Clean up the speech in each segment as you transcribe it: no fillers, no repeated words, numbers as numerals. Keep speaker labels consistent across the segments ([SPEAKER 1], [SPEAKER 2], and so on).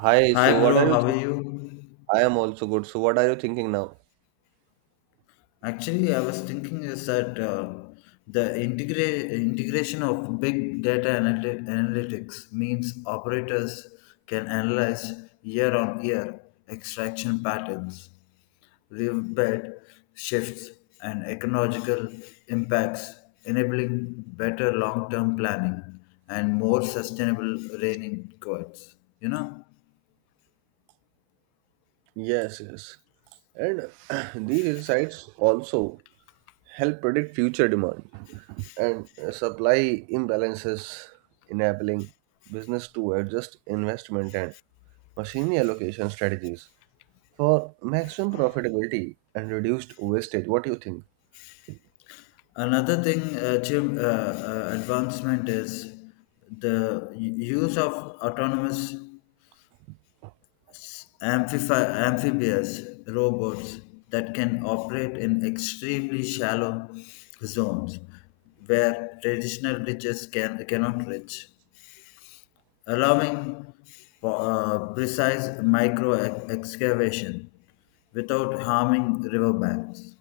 [SPEAKER 1] Hi,
[SPEAKER 2] Hi,
[SPEAKER 1] so what are
[SPEAKER 2] bro.
[SPEAKER 1] you
[SPEAKER 2] How are
[SPEAKER 1] think?
[SPEAKER 2] you?
[SPEAKER 1] I am also good. So what are you thinking now?
[SPEAKER 2] Actually, I was thinking is that the integration of big data analytics means operators can analyze year on year extraction patterns, leave bed shifts, and ecological impacts, enabling better long term planning and more sustainable rain in codes. You know?
[SPEAKER 1] Yes, yes. And these insights also help predict future demand and supply imbalances, enabling business to adjust investment and machine allocation strategies for maximum profitability and reduced wastage. What do you think?
[SPEAKER 2] Another thing, advancement is the use of autonomous amphibious robots that can operate in extremely shallow zones where traditional bridges cannot reach, allowing for precise micro excavation without harming riverbanks.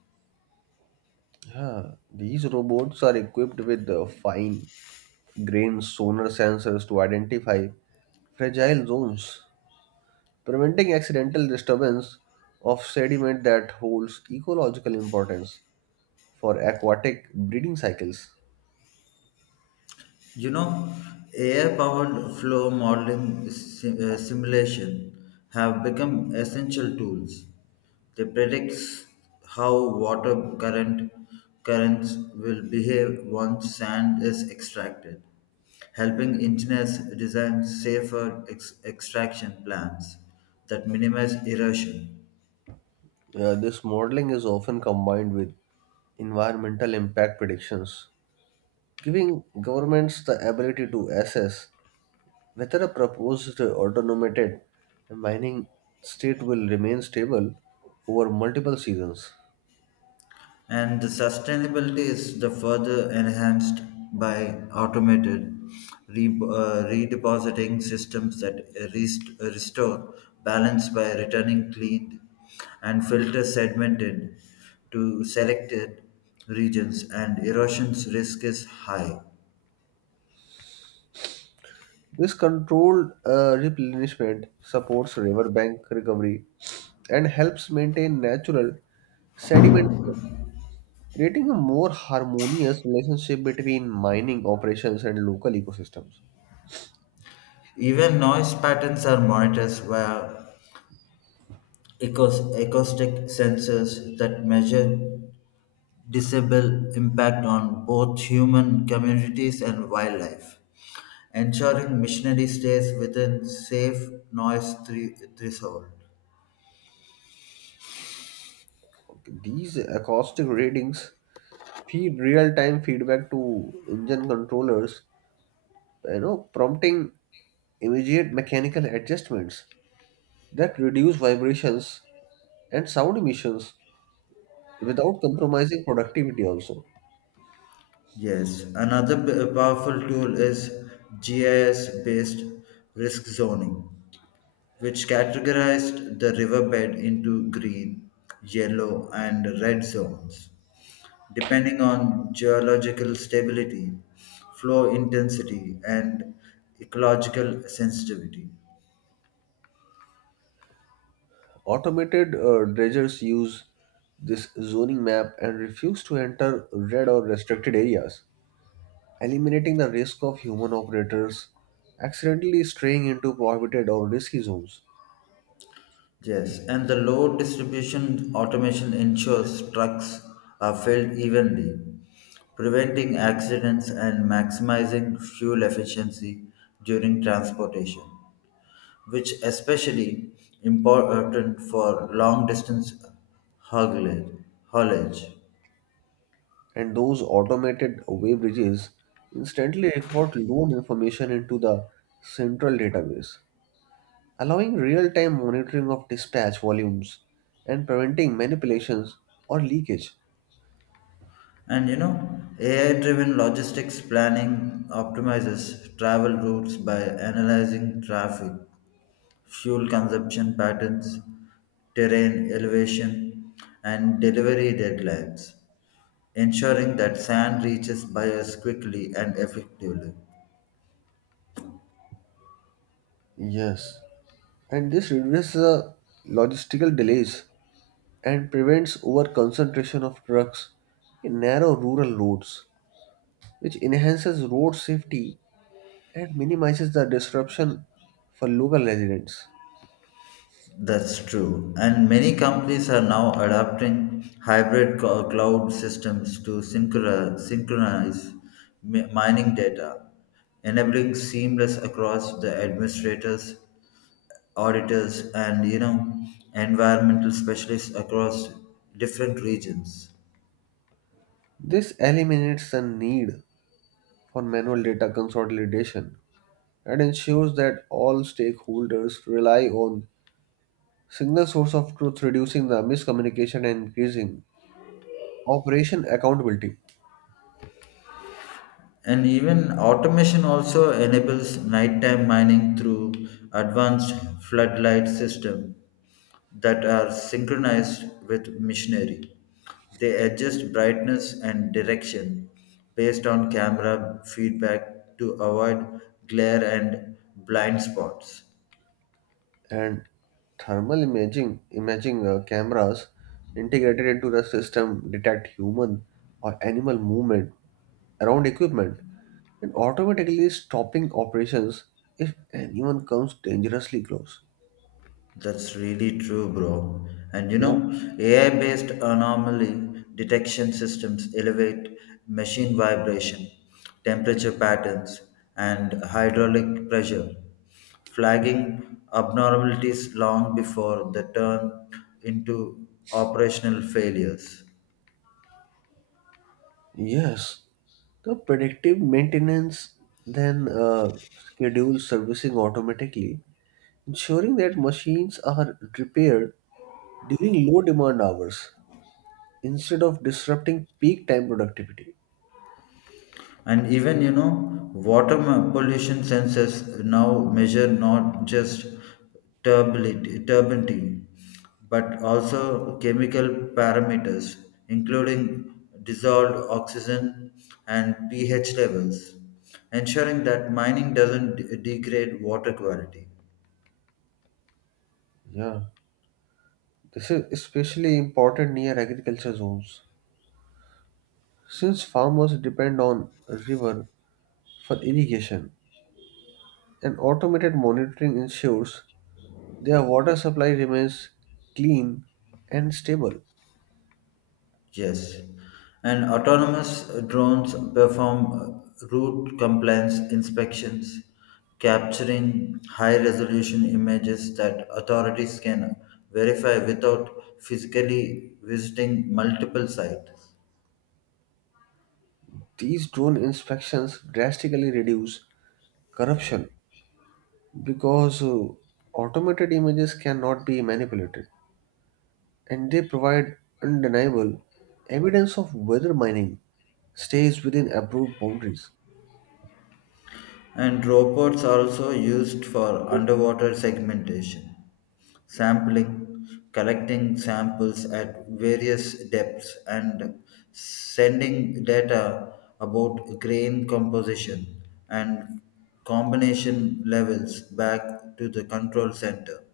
[SPEAKER 1] Yeah, these robots are equipped with fine grained sonar sensors to identify fragile zones, preventing accidental disturbance of sediment that holds ecological importance for aquatic breeding cycles.
[SPEAKER 2] You know, AI powered flow modeling simulation have become essential tools. They predict how water currents will behave once sand is extracted, helping engineers design safer extraction plans that minimize erosion.
[SPEAKER 1] This modeling is often combined with environmental impact predictions, giving governments the ability to assess whether a proposed automated mining state will remain stable over multiple seasons.
[SPEAKER 2] And the sustainability is the further enhanced by automated redepositing systems that restore balance by returning cleaned and filter segmented to selected regions and erosion's risk is high.
[SPEAKER 1] This controlled replenishment supports riverbank recovery and helps maintain natural sediment, creating a more harmonious relationship between mining operations and local ecosystems.
[SPEAKER 2] Even noise patterns are monitored via acoustic sensors that measure disable impact on both human communities and wildlife, ensuring missionary stays within safe noise threshold.
[SPEAKER 1] Okay. These acoustic readings feed real time feedback to engine controllers, prompting immediate mechanical adjustments that reduce vibrations and sound emissions without compromising productivity also.
[SPEAKER 2] Yes, another powerful tool is GIS based risk zoning, which categorized the riverbed into green, yellow, and red zones, depending on geological stability, flow intensity, and ecological sensitivity.
[SPEAKER 1] Automated dredgers use this zoning map and refuse to enter red or restricted areas, eliminating the risk of human operators accidentally straying into prohibited or risky zones.
[SPEAKER 2] Yes, and the load distribution automation ensures trucks are filled evenly, preventing accidents and maximizing fuel efficiency during transportation, which especially important for long distance haulage. haulage.
[SPEAKER 1] And those automated wave bridges instantly record load information into the central database, allowing real time monitoring of dispatch volumes and preventing manipulations or leakage.
[SPEAKER 2] And AI driven logistics planning optimizes travel routes by analyzing traffic fuel consumption patterns, terrain elevation, and delivery deadlines, ensuring that sand reaches buyers quickly and effectively.
[SPEAKER 1] Yes, and this reduces the logistical delays and prevents over concentration of trucks in narrow rural roads, which enhances road safety and minimizes the disruption for local residents.
[SPEAKER 2] That's true. And many companies are now adopting hybrid cloud systems to synchronize mining data, enabling seamless across the administrators, auditors, and environmental specialists across different regions.
[SPEAKER 1] This eliminates the need for manual data consolidation and ensures that all stakeholders rely on single source of truth reducing the miscommunication and increasing operation accountability.
[SPEAKER 2] And even automation also enables nighttime mining through advanced floodlight system that are synchronized with machinery. They adjust brightness and direction based on camera feedback to avoid glare and blind spots.
[SPEAKER 1] And thermal imaging cameras integrated into the system detect human or animal movement around equipment and automatically stopping operations if anyone comes dangerously close.
[SPEAKER 2] That's really true, bro. And
[SPEAKER 1] Yeah.
[SPEAKER 2] AI-based anomaly detection systems elevate machine vibration, temperature patterns, and hydraulic pressure, flagging abnormalities long before they turn into operational failures.
[SPEAKER 1] Yes. The predictive maintenance then schedules servicing automatically, ensuring that machines are repaired during low demand hours instead of disrupting peak time productivity.
[SPEAKER 2] And even, water pollution sensors now measure not just turbidity but also chemical parameters, including dissolved oxygen and pH levels, ensuring that mining doesn't degrade water quality.
[SPEAKER 1] Yeah, this is especially important near agriculture zones since farmers depend on river for irrigation and automated monitoring ensures their water supply remains clean and stable.
[SPEAKER 2] Yes, and autonomous drones perform route compliance inspections, capturing high resolution images that authorities can verify without physically visiting multiple sites.
[SPEAKER 1] These drone inspections drastically reduce corruption because automated images cannot be manipulated, and they provide undeniable evidence of whether mining stays within approved boundaries.
[SPEAKER 2] And robots are also used for underwater segmentation, sampling, collecting samples at various depths, and sending data about grain composition and combination levels back to the control center.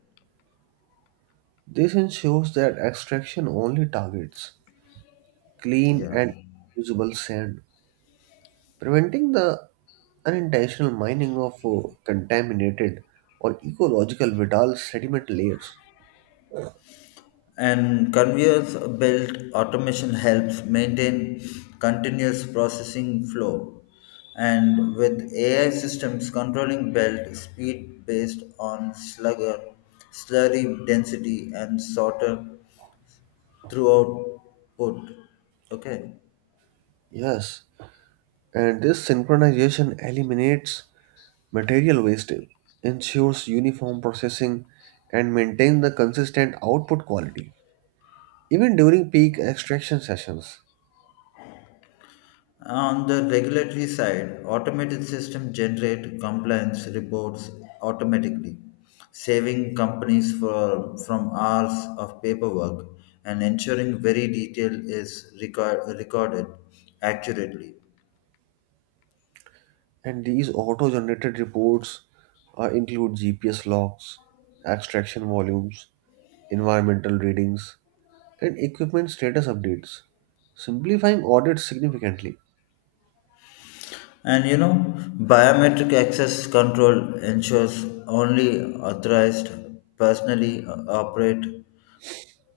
[SPEAKER 1] This ensures that extraction only targets clean
[SPEAKER 2] Yeah.
[SPEAKER 1] and usable sand, preventing the unintentional mining of contaminated or ecological vital sediment layers.
[SPEAKER 2] And conveyors belt automation helps maintain continuous processing flow. And with AI systems controlling belt speed based on slurry density, and sorter throughout put. Okay.
[SPEAKER 1] Yes, and this synchronization eliminates material wastage, ensures uniform processing, and maintains the consistent output quality even during peak extraction sessions.
[SPEAKER 2] On the regulatory side, automated systems generate compliance reports automatically, saving companies from hours of paperwork and ensuring very detail is recorded accurately.
[SPEAKER 1] And these auto generated reports include GPS logs, extraction volumes, environmental readings, and equipment status updates, simplifying audits significantly.
[SPEAKER 2] And biometric access control ensures only authorized personally operate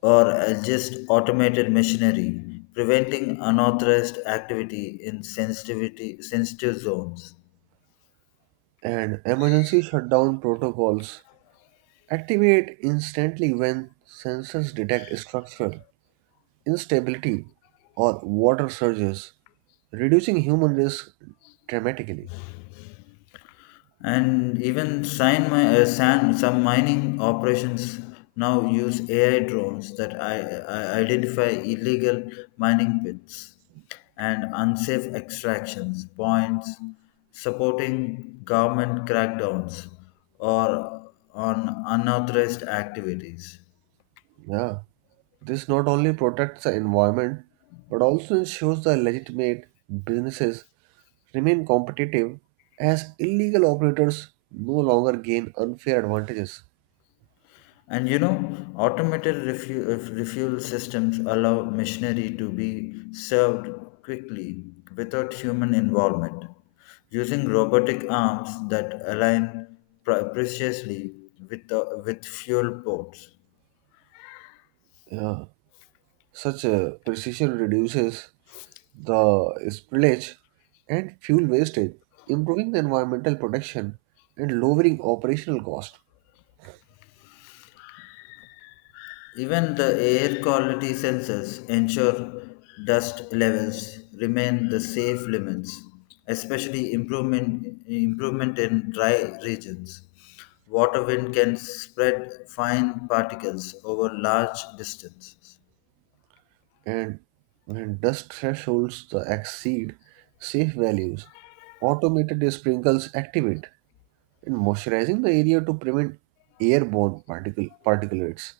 [SPEAKER 2] or just automated machinery, preventing unauthorized activity in sensitive zones.
[SPEAKER 1] And emergency shutdown protocols activate instantly when sensors detect structural instability or water surges, reducing human risk dramatically.
[SPEAKER 2] And even some mining operations now use AI drones that I identify illegal mining pits and unsafe extractions points, supporting government crackdowns or on unauthorized activities.
[SPEAKER 1] Yeah, this not only protects the environment but also ensures the legitimate businesses remain competitive as illegal operators no longer gain unfair advantages.
[SPEAKER 2] And automated refuel systems allow machinery to be served quickly without human involvement, using robotic arms that align precisely with fuel ports.
[SPEAKER 1] Yeah, such a precision reduces the spillage and fuel wastage, improving the environmental protection and lowering operational cost.
[SPEAKER 2] Even the air quality sensors ensure dust levels remain the safe limits, especially improvement in dry regions. Water wind can spread fine particles over large distances,
[SPEAKER 1] And when dust thresholds the exceed safe values, automated sprinkles activate in moisturizing the area to prevent airborne particle particulates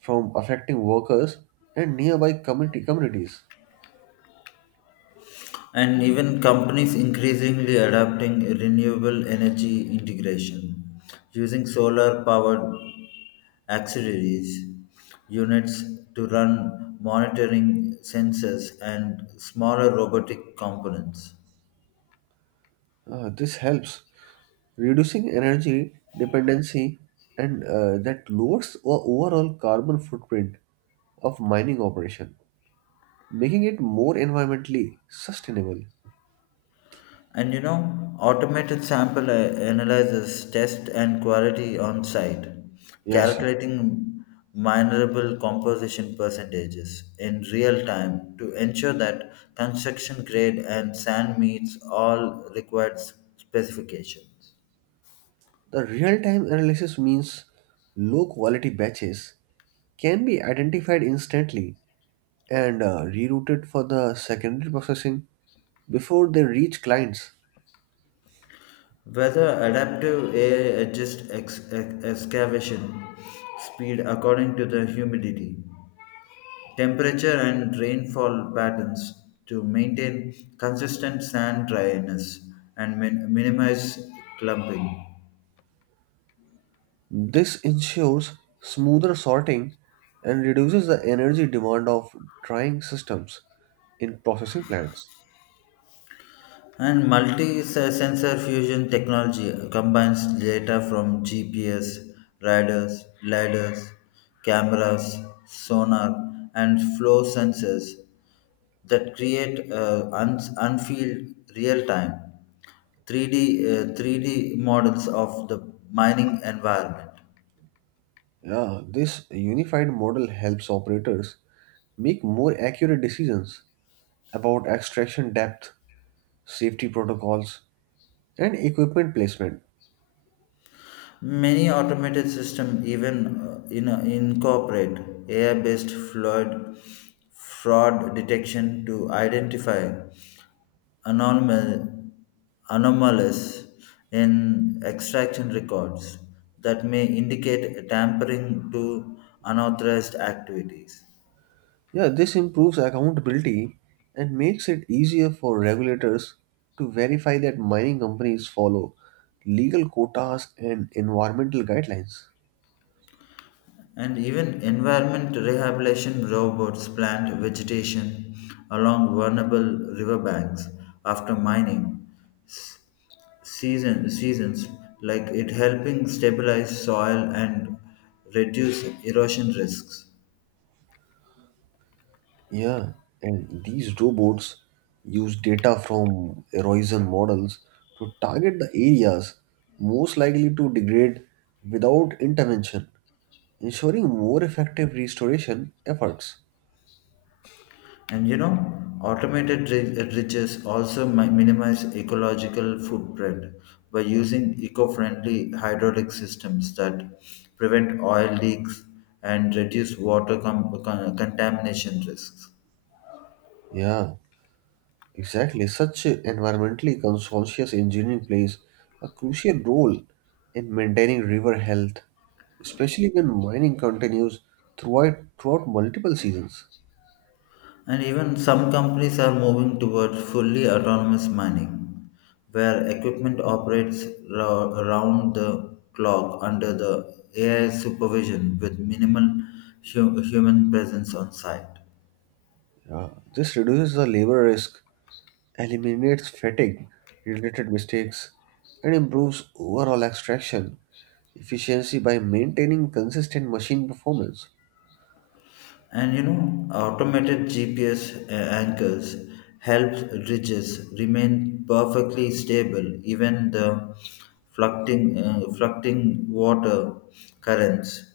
[SPEAKER 1] from affecting workers and nearby community communities.
[SPEAKER 2] and even companies increasingly adopting renewable energy integration using solar powered auxiliaries units to run monitoring sensors and smaller robotic components.
[SPEAKER 1] This helps reducing energy dependency and that lowers our overall carbon footprint of mining operation, making it more environmentally sustainable.
[SPEAKER 2] And automated sample analyzes test and quality on site,
[SPEAKER 1] Yes, yeah.
[SPEAKER 2] calculating minerable composition percentages in real time to ensure that construction grade and sand meets all required specifications.
[SPEAKER 1] The real-time analysis means low-quality batches can be identified instantly and rerouted for the secondary processing before they reach clients.
[SPEAKER 2] Whether adaptive AI adjusts excavation speed according to the humidity, temperature and rainfall patterns to maintain consistent sand dryness and minimize clumping.
[SPEAKER 1] This ensures smoother sorting and reduces the energy demand of drying systems in processing plants.
[SPEAKER 2] And multi-sensor fusion technology combines data from GPS, radars, lidars, cameras, sonar, and flow sensors that create unfield real-time 3D models of the mining environment.
[SPEAKER 1] Yeah, this unified model helps operators make more accurate decisions about extraction depth, safety protocols, and equipment placement.
[SPEAKER 2] Many automated systems even incorporate AI-based fraud detection to identify anomal, anomalies in extraction records that may indicate tampering to unauthorized activities.
[SPEAKER 1] Yeah, this improves accountability and makes it easier for regulators to verify that mining companies follow legal quotas and environmental guidelines.
[SPEAKER 2] And even environment rehabilitation robots plant vegetation along vulnerable riverbanks after mining s- seasons like it helping stabilize soil and reduce erosion risks.
[SPEAKER 1] Yeah, and these robots use data from erosion models to target the areas most likely to degrade without intervention, ensuring more effective restoration efforts.
[SPEAKER 2] And automated riches also minimize ecological footprint by using eco-friendly hydraulic systems that prevent oil leaks and reduce water contamination risks.
[SPEAKER 1] Yeah. Exactly. Such environmentally conscious engineering plays a crucial role in maintaining river health, especially when mining continues throughout multiple seasons.
[SPEAKER 2] And even some companies are moving towards fully autonomous mining, where equipment operates around the clock under the AI supervision with minimal human presence on site.
[SPEAKER 1] Yeah. This reduces the labor risk, eliminates fatigue related mistakes, and improves overall extraction efficiency by maintaining consistent machine performance.
[SPEAKER 2] And automated GPS anchors helps ridges remain perfectly stable even the fluctuating water currents.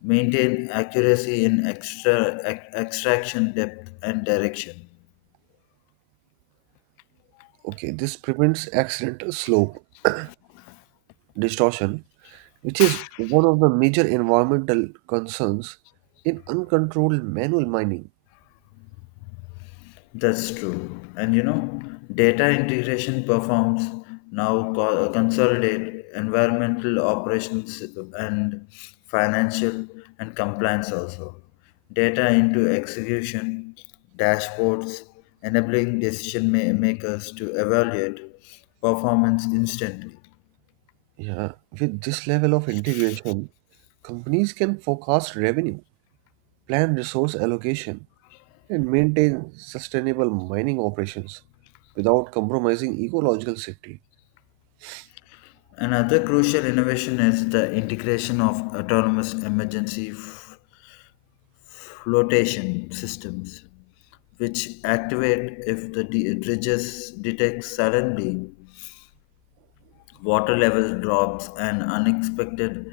[SPEAKER 2] Maintain accuracy in extraction depth and direction.
[SPEAKER 1] Okay, this prevents accidental slope distortion which is one of the major environmental concerns in uncontrolled manual mining.
[SPEAKER 2] That's true. And data integration performs now consolidate environmental operations and financial and compliance also. Data into execution, dashboards, enabling decision makers to evaluate performance instantly.
[SPEAKER 1] Yeah, with this level of integration, companies can forecast revenue, plan resource allocation, and maintain sustainable mining operations without compromising ecological safety.
[SPEAKER 2] Another crucial innovation is the integration of autonomous emergency flotation systems, which activate if the dredges detect suddenly water level drops and unexpected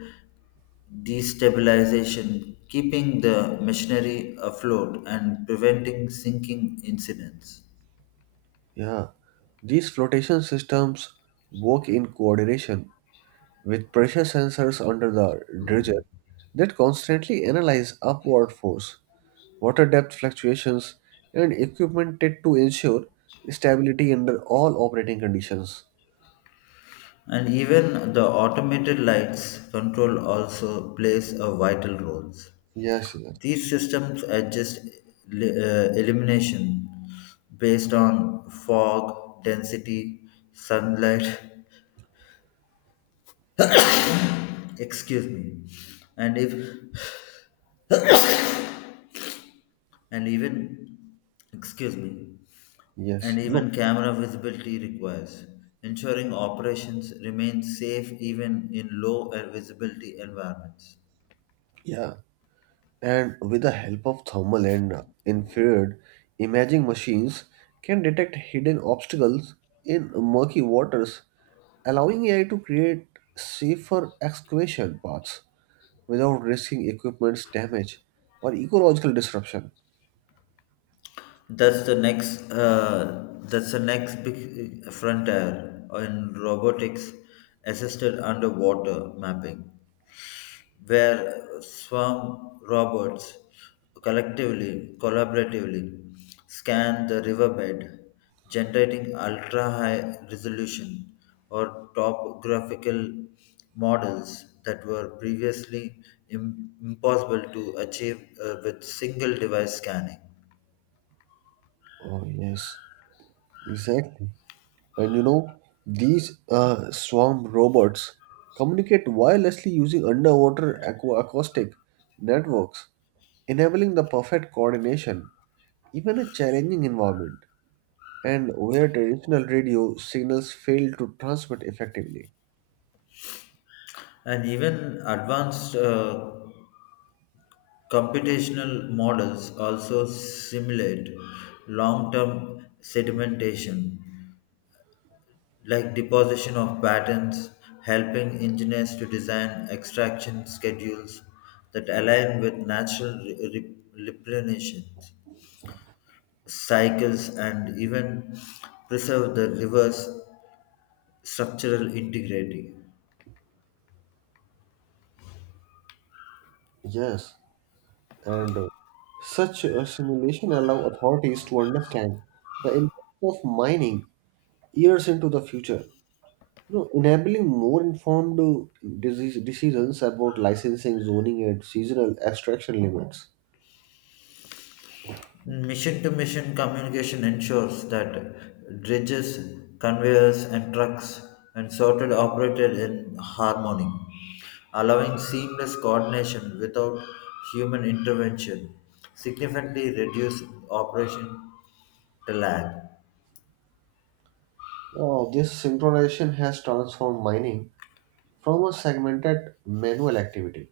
[SPEAKER 2] destabilization, keeping the machinery afloat and preventing sinking incidents.
[SPEAKER 1] Yeah, these flotation systems work in coordination with pressure sensors under the dredger that constantly analyze upward force, water depth fluctuations, and equipment to ensure stability under all operating conditions.
[SPEAKER 2] And even the automated lights control also plays a vital role.
[SPEAKER 1] Yes, yes,
[SPEAKER 2] These systems adjust illumination based on fog, density, sunlight, excuse me, and if and even excuse me,
[SPEAKER 1] yes.
[SPEAKER 2] and
[SPEAKER 1] No,
[SPEAKER 2] even camera visibility requires, ensuring operations remain safe even in low visibility environments.
[SPEAKER 1] yeah. And with the help of thermal and infrared imaging machines can detect hidden obstacles in murky waters, allowing AI to create safer excavation paths without risking equipment's damage or ecological disruption.
[SPEAKER 2] That's the next big frontier in robotics assisted underwater mapping, where swarm robots collaboratively scan the riverbed, generating ultra-high resolution or topographical models that were previously impossible to achieve with single device scanning.
[SPEAKER 1] Oh, yes, exactly. And you know, these swarm robots communicate wirelessly using underwater acoustic networks, enabling the perfect coordination, even in a challenging environment, and where traditional radio signals fail to transmit effectively.
[SPEAKER 2] And even advanced computational models also simulate long term sedimentation, like deposition of patterns, helping engineers to design extraction schedules that align with natural replenishment cycles and even preserve the river's structural integrity.
[SPEAKER 1] Yes, and such a simulation allow authorities to understand the impact of mining years into the future. You know, enabling more informed disease decisions about licensing, zoning, and seasonal extraction limits.
[SPEAKER 2] Mission to mission communication ensures that dredges, conveyors, and trucks and sorted operated in harmony, allowing seamless coordination without human intervention, significantly reducing operation to lag.
[SPEAKER 1] This synchronization has transformed mining from a segmented manual activity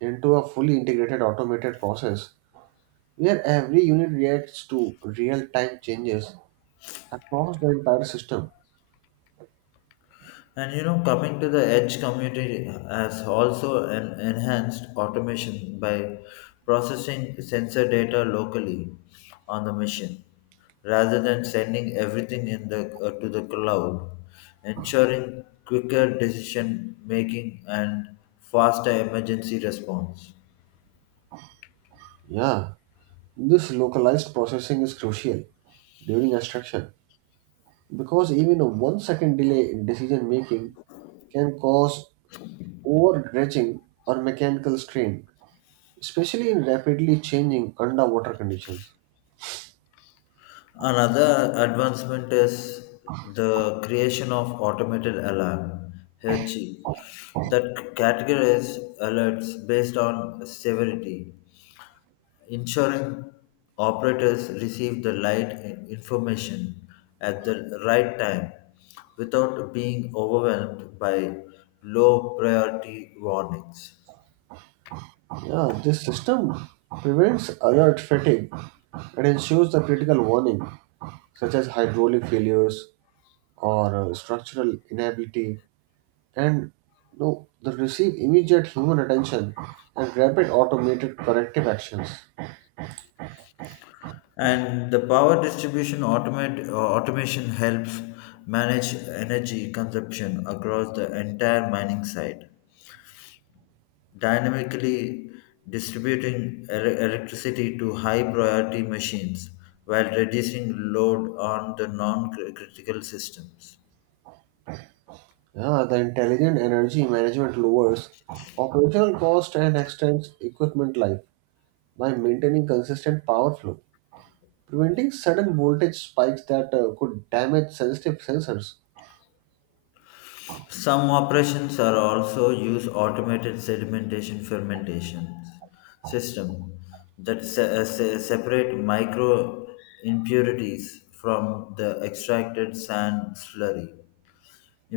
[SPEAKER 1] into a fully integrated automated process where every unit reacts to real-time changes across the entire system.
[SPEAKER 2] And coming to the edge community has also an enhanced automation by processing sensor data locally on the machine rather than sending everything in the to the cloud, ensuring quicker decision making and faster emergency response.
[SPEAKER 1] Yeah, this localized processing is crucial during extraction because even a 1 second delay in decision making can cause overstretching or mechanical strain, especially in rapidly changing underwater conditions.
[SPEAKER 2] Another advancement is the creation of automated alarm (HACCI) that categorizes alerts based on severity, ensuring operators receive the right information at the right time without being overwhelmed by low priority warnings.
[SPEAKER 1] Yeah, this system prevents alert fatigue and ensures the critical warning, such as hydraulic failures or structural inability, and that receive immediate human attention and rapid automated corrective actions.
[SPEAKER 2] And the power distribution automation helps manage energy consumption across the entire mining site dynamically distributing electricity to high priority machines while reducing load on the non critical systems.
[SPEAKER 1] Yeah, the intelligent energy management lowers operational cost and extends equipment life by maintaining consistent power flow, preventing sudden voltage spikes that could damage sensitive sensors.
[SPEAKER 2] Some operations are also use automated sedimentation fermentation system that separate micro impurities from the extracted sand slurry,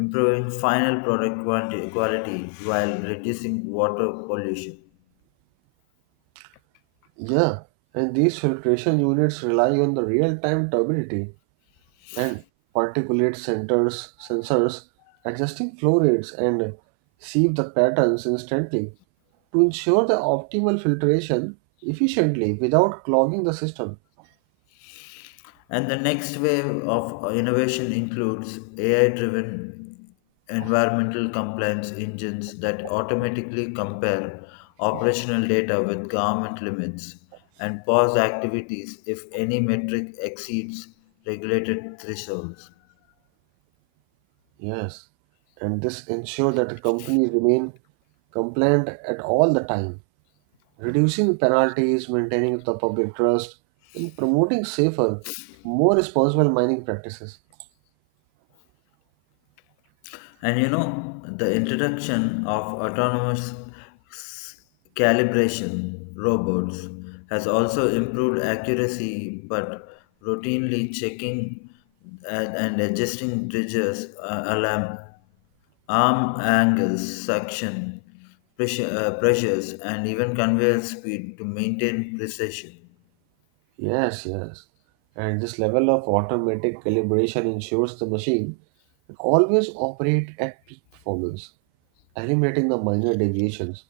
[SPEAKER 2] improving final product quality while reducing water pollution.
[SPEAKER 1] Yeah, and these filtration units rely on the real-time turbidity and particulate centers sensors adjusting flow rates and sieve the patterns instantly to ensure the optimal filtration efficiently without clogging the system.
[SPEAKER 2] And the next wave of innovation includes AI driven environmental compliance engines that automatically compare operational data with government limits and pause activities if any metric exceeds regulated thresholds.
[SPEAKER 1] Yes, and this ensure that the companies remain compliant at all the time, reducing penalties, maintaining the public trust, and promoting safer, more responsible mining practices.
[SPEAKER 2] And the introduction of autonomous s- calibration robots has also improved accuracy, but routinely checking and adjusting bridges, arm angles, suction, pressures, and even conveyor speed to maintain precision.
[SPEAKER 1] Yes, yes. And this level of automatic calibration ensures the machine will always operate at peak performance, eliminating the minor deviations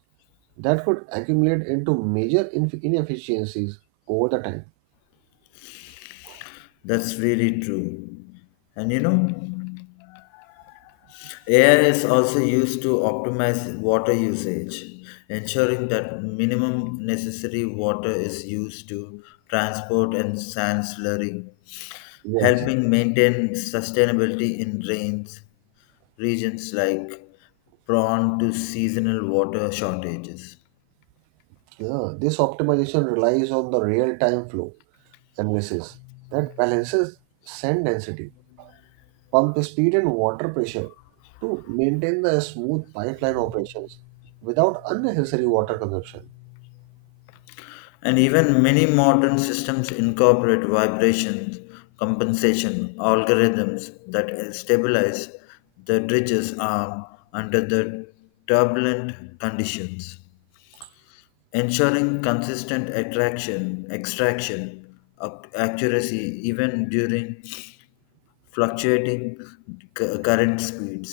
[SPEAKER 1] that could accumulate into major inefficiencies over the time.
[SPEAKER 2] That's really true. And AI is also used to optimize water usage, ensuring that minimum necessary water is used to transport and sand slurry,
[SPEAKER 1] Yes, yes.
[SPEAKER 2] helping maintain sustainability in rains regions like prone to seasonal water shortages.
[SPEAKER 1] Yeah, this optimization relies on the real-time flow analysis that balances sand density, pump speed, and water pressure to maintain the smooth pipeline operations without unnecessary water consumption.
[SPEAKER 2] And even many modern systems incorporate vibration compensation algorithms that stabilize the dredge's arm under the turbulent conditions, ensuring consistent extraction, accuracy even during fluctuating current speeds.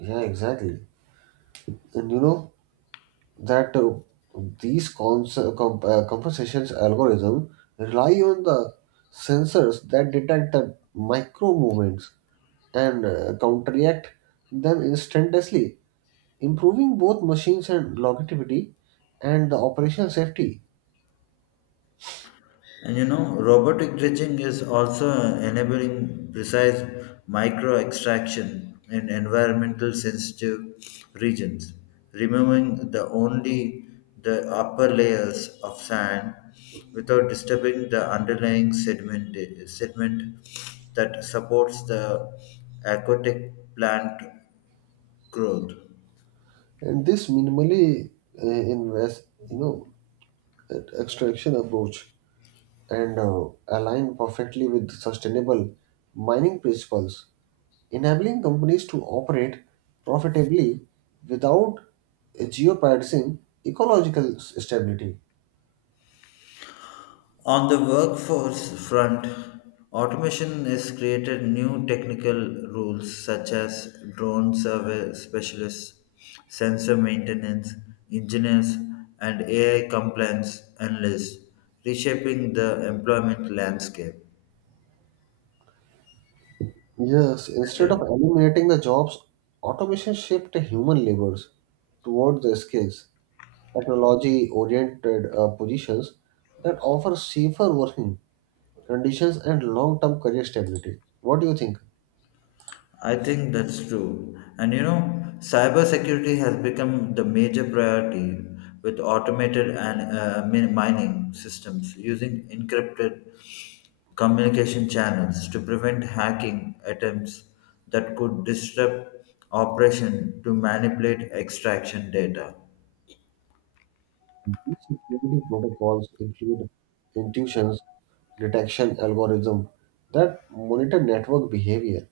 [SPEAKER 1] Yeah, exactly. And you know that these compensations algorithm rely on the sensors that detect the micro movements and counteract them instantaneously improving both machines and longevity and the operational safety.
[SPEAKER 2] And robotic dredging is also enabling precise micro extraction in environmental sensitive regions, removing the only the upper layers of sand without disturbing the underlying sediment that supports the aquatic plant growth.
[SPEAKER 1] And this minimally invest you know extraction approach and align perfectly with sustainable mining principles enabling companies to operate profitably without jeopardizing ecological stability.
[SPEAKER 2] On the workforce front, automation has created new technical rules such as drone survey specialists, sensor maintenance engineers, and AI compliance analysts, reshaping the employment landscape.
[SPEAKER 1] Yes, instead of eliminating the jobs automation shifts human labors toward the skills technology oriented positions that offer safer working conditions and long term career stability. What do you think?
[SPEAKER 2] I think that's true. And cybersecurity has become the major priority with automated and mining systems using encrypted communication channels to prevent hacking attempts that could disrupt operation to manipulate extraction data.
[SPEAKER 1] These security protocols include intuitions, detection algorithm that monitor network behavior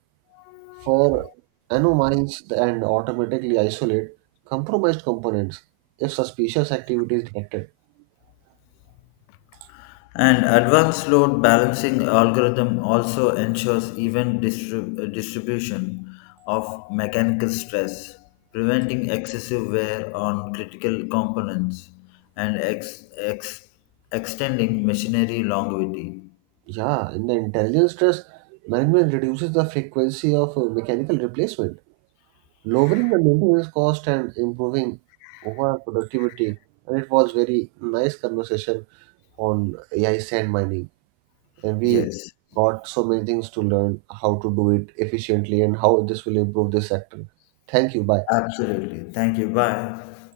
[SPEAKER 1] for anomalies and automatically isolate compromised components if suspicious activity is detected.
[SPEAKER 2] And advanced load balancing algorithm also ensures even distribution of mechanical stress, preventing excessive wear on critical components and extending machinery longevity.
[SPEAKER 1] Yeah, in the intelligence stress management reduces the frequency of mechanical replacement lowering the maintenance cost and improving overall productivity. And it was very nice conversation on AI sand mining, and we
[SPEAKER 2] Yes,
[SPEAKER 1] got so many things to learn how to do it efficiently and how this will improve this sector. Thank you. Bye.
[SPEAKER 2] absolutely. Thank you. Bye.